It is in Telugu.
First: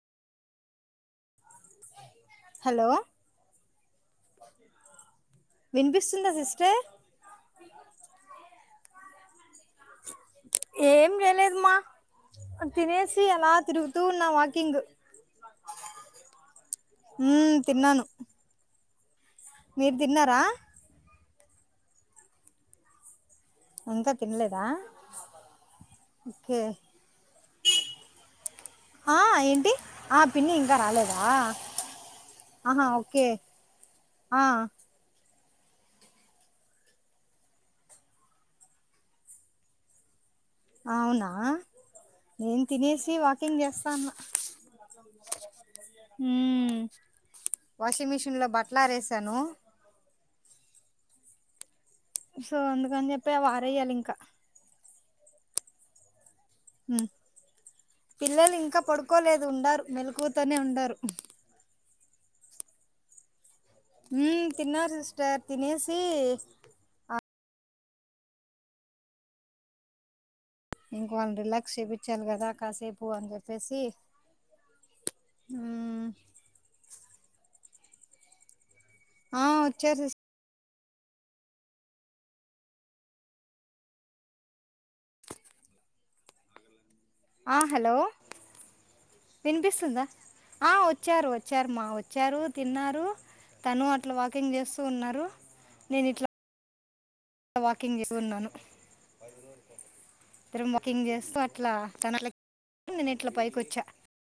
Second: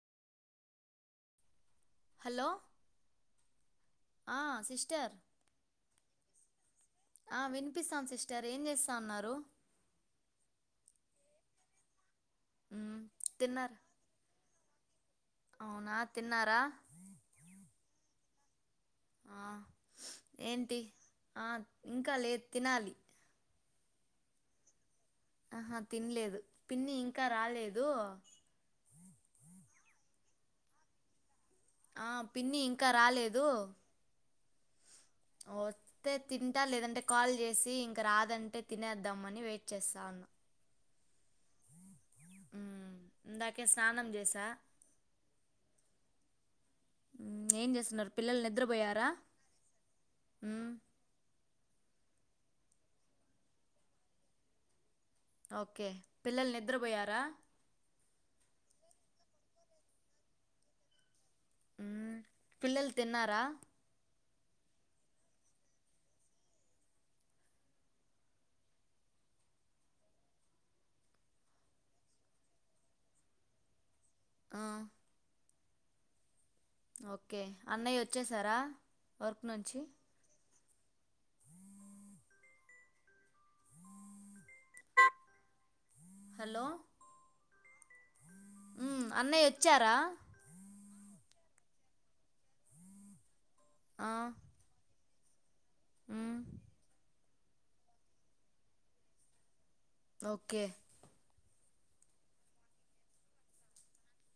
హలో ఆ సిస్టర్ వినిపిస్తుందా సిస్టర్ ఆ వినిపిస్తాంది సిస్టర్ ఏం చేస్తా అన్నారు ఏం చేయలేదు మా మ్మ్ తినేసి ఎలా తిన్నారు తిరుగుతు త కింగ్ అవునా తిన్నారా యూ తిన్నాను ఆ మీరు తిన్నారా ఏంటి ఆ ఇంకా లేదు తినాలి ఇంకా తినలేదా ఆహా తిన్నలేదు ఓకే పిన్ని ఇంకా రాలేదు ఆ ఏంటి ఆ పిన్ని ఇంకా రాలేదా ఆ పిన్ని ఆహా ఇంకా ఓకే రాలేదు ఆ వస్తే తింటా లేదంటే కాల్ చేసి ఇంక రాదంటే తినేద్దామని వెయిట్ చేస్తా ఉన్నా అవునా నేను మ్మ్ తినేసి వాకింగ్ ఇందాకే చేస్తా స్నానం ఉన్నా చేసా ఉ మ్మ్ ఏం చేస్తున్నారు వాషింగ్ మిషన్ లో బట్టలు ఆరేసాను ఉ సో అందుకని ఓకే పిల్లలు మ్మ్ నిద్రపోయారా పిల్లలు ఇంకా పడుకోలేదు ఉండారు మెలుకువతోనే ఉండారు ఉ పిల్లలు తిన్నారా ఊ తిన్నా సిస్టర్ తినేసి ఇంక వాళ్ళని రిలాక్స్ చెప్పించాలి కదా కాసేపు అని చెప్పేసి ఆ యూ ఓకే అన్నయ్య వచ్చేశారా ఆ వర్క్ నుంచి వచ్చారు సిస్ హలో ఆ హలో మ్మ్, అన్నయ్య వచ్చారా వినిపిస్తుందా ఆ వచ్చారు వచ్చారు మా వచ్చారు తిన్నారు తను ఆ, అట్లా వాకింగ్ చేస్తూ ఉన్నారు రు నేను ఇట్లా మ్మ్, ఇ వాకింగ్ చేస్తు ఉన్నాను ఓకే ఇద్దరం వాకింగ్ చేస్తూ అట్లా తనల నేను ఇట్లా పైకొచ్చా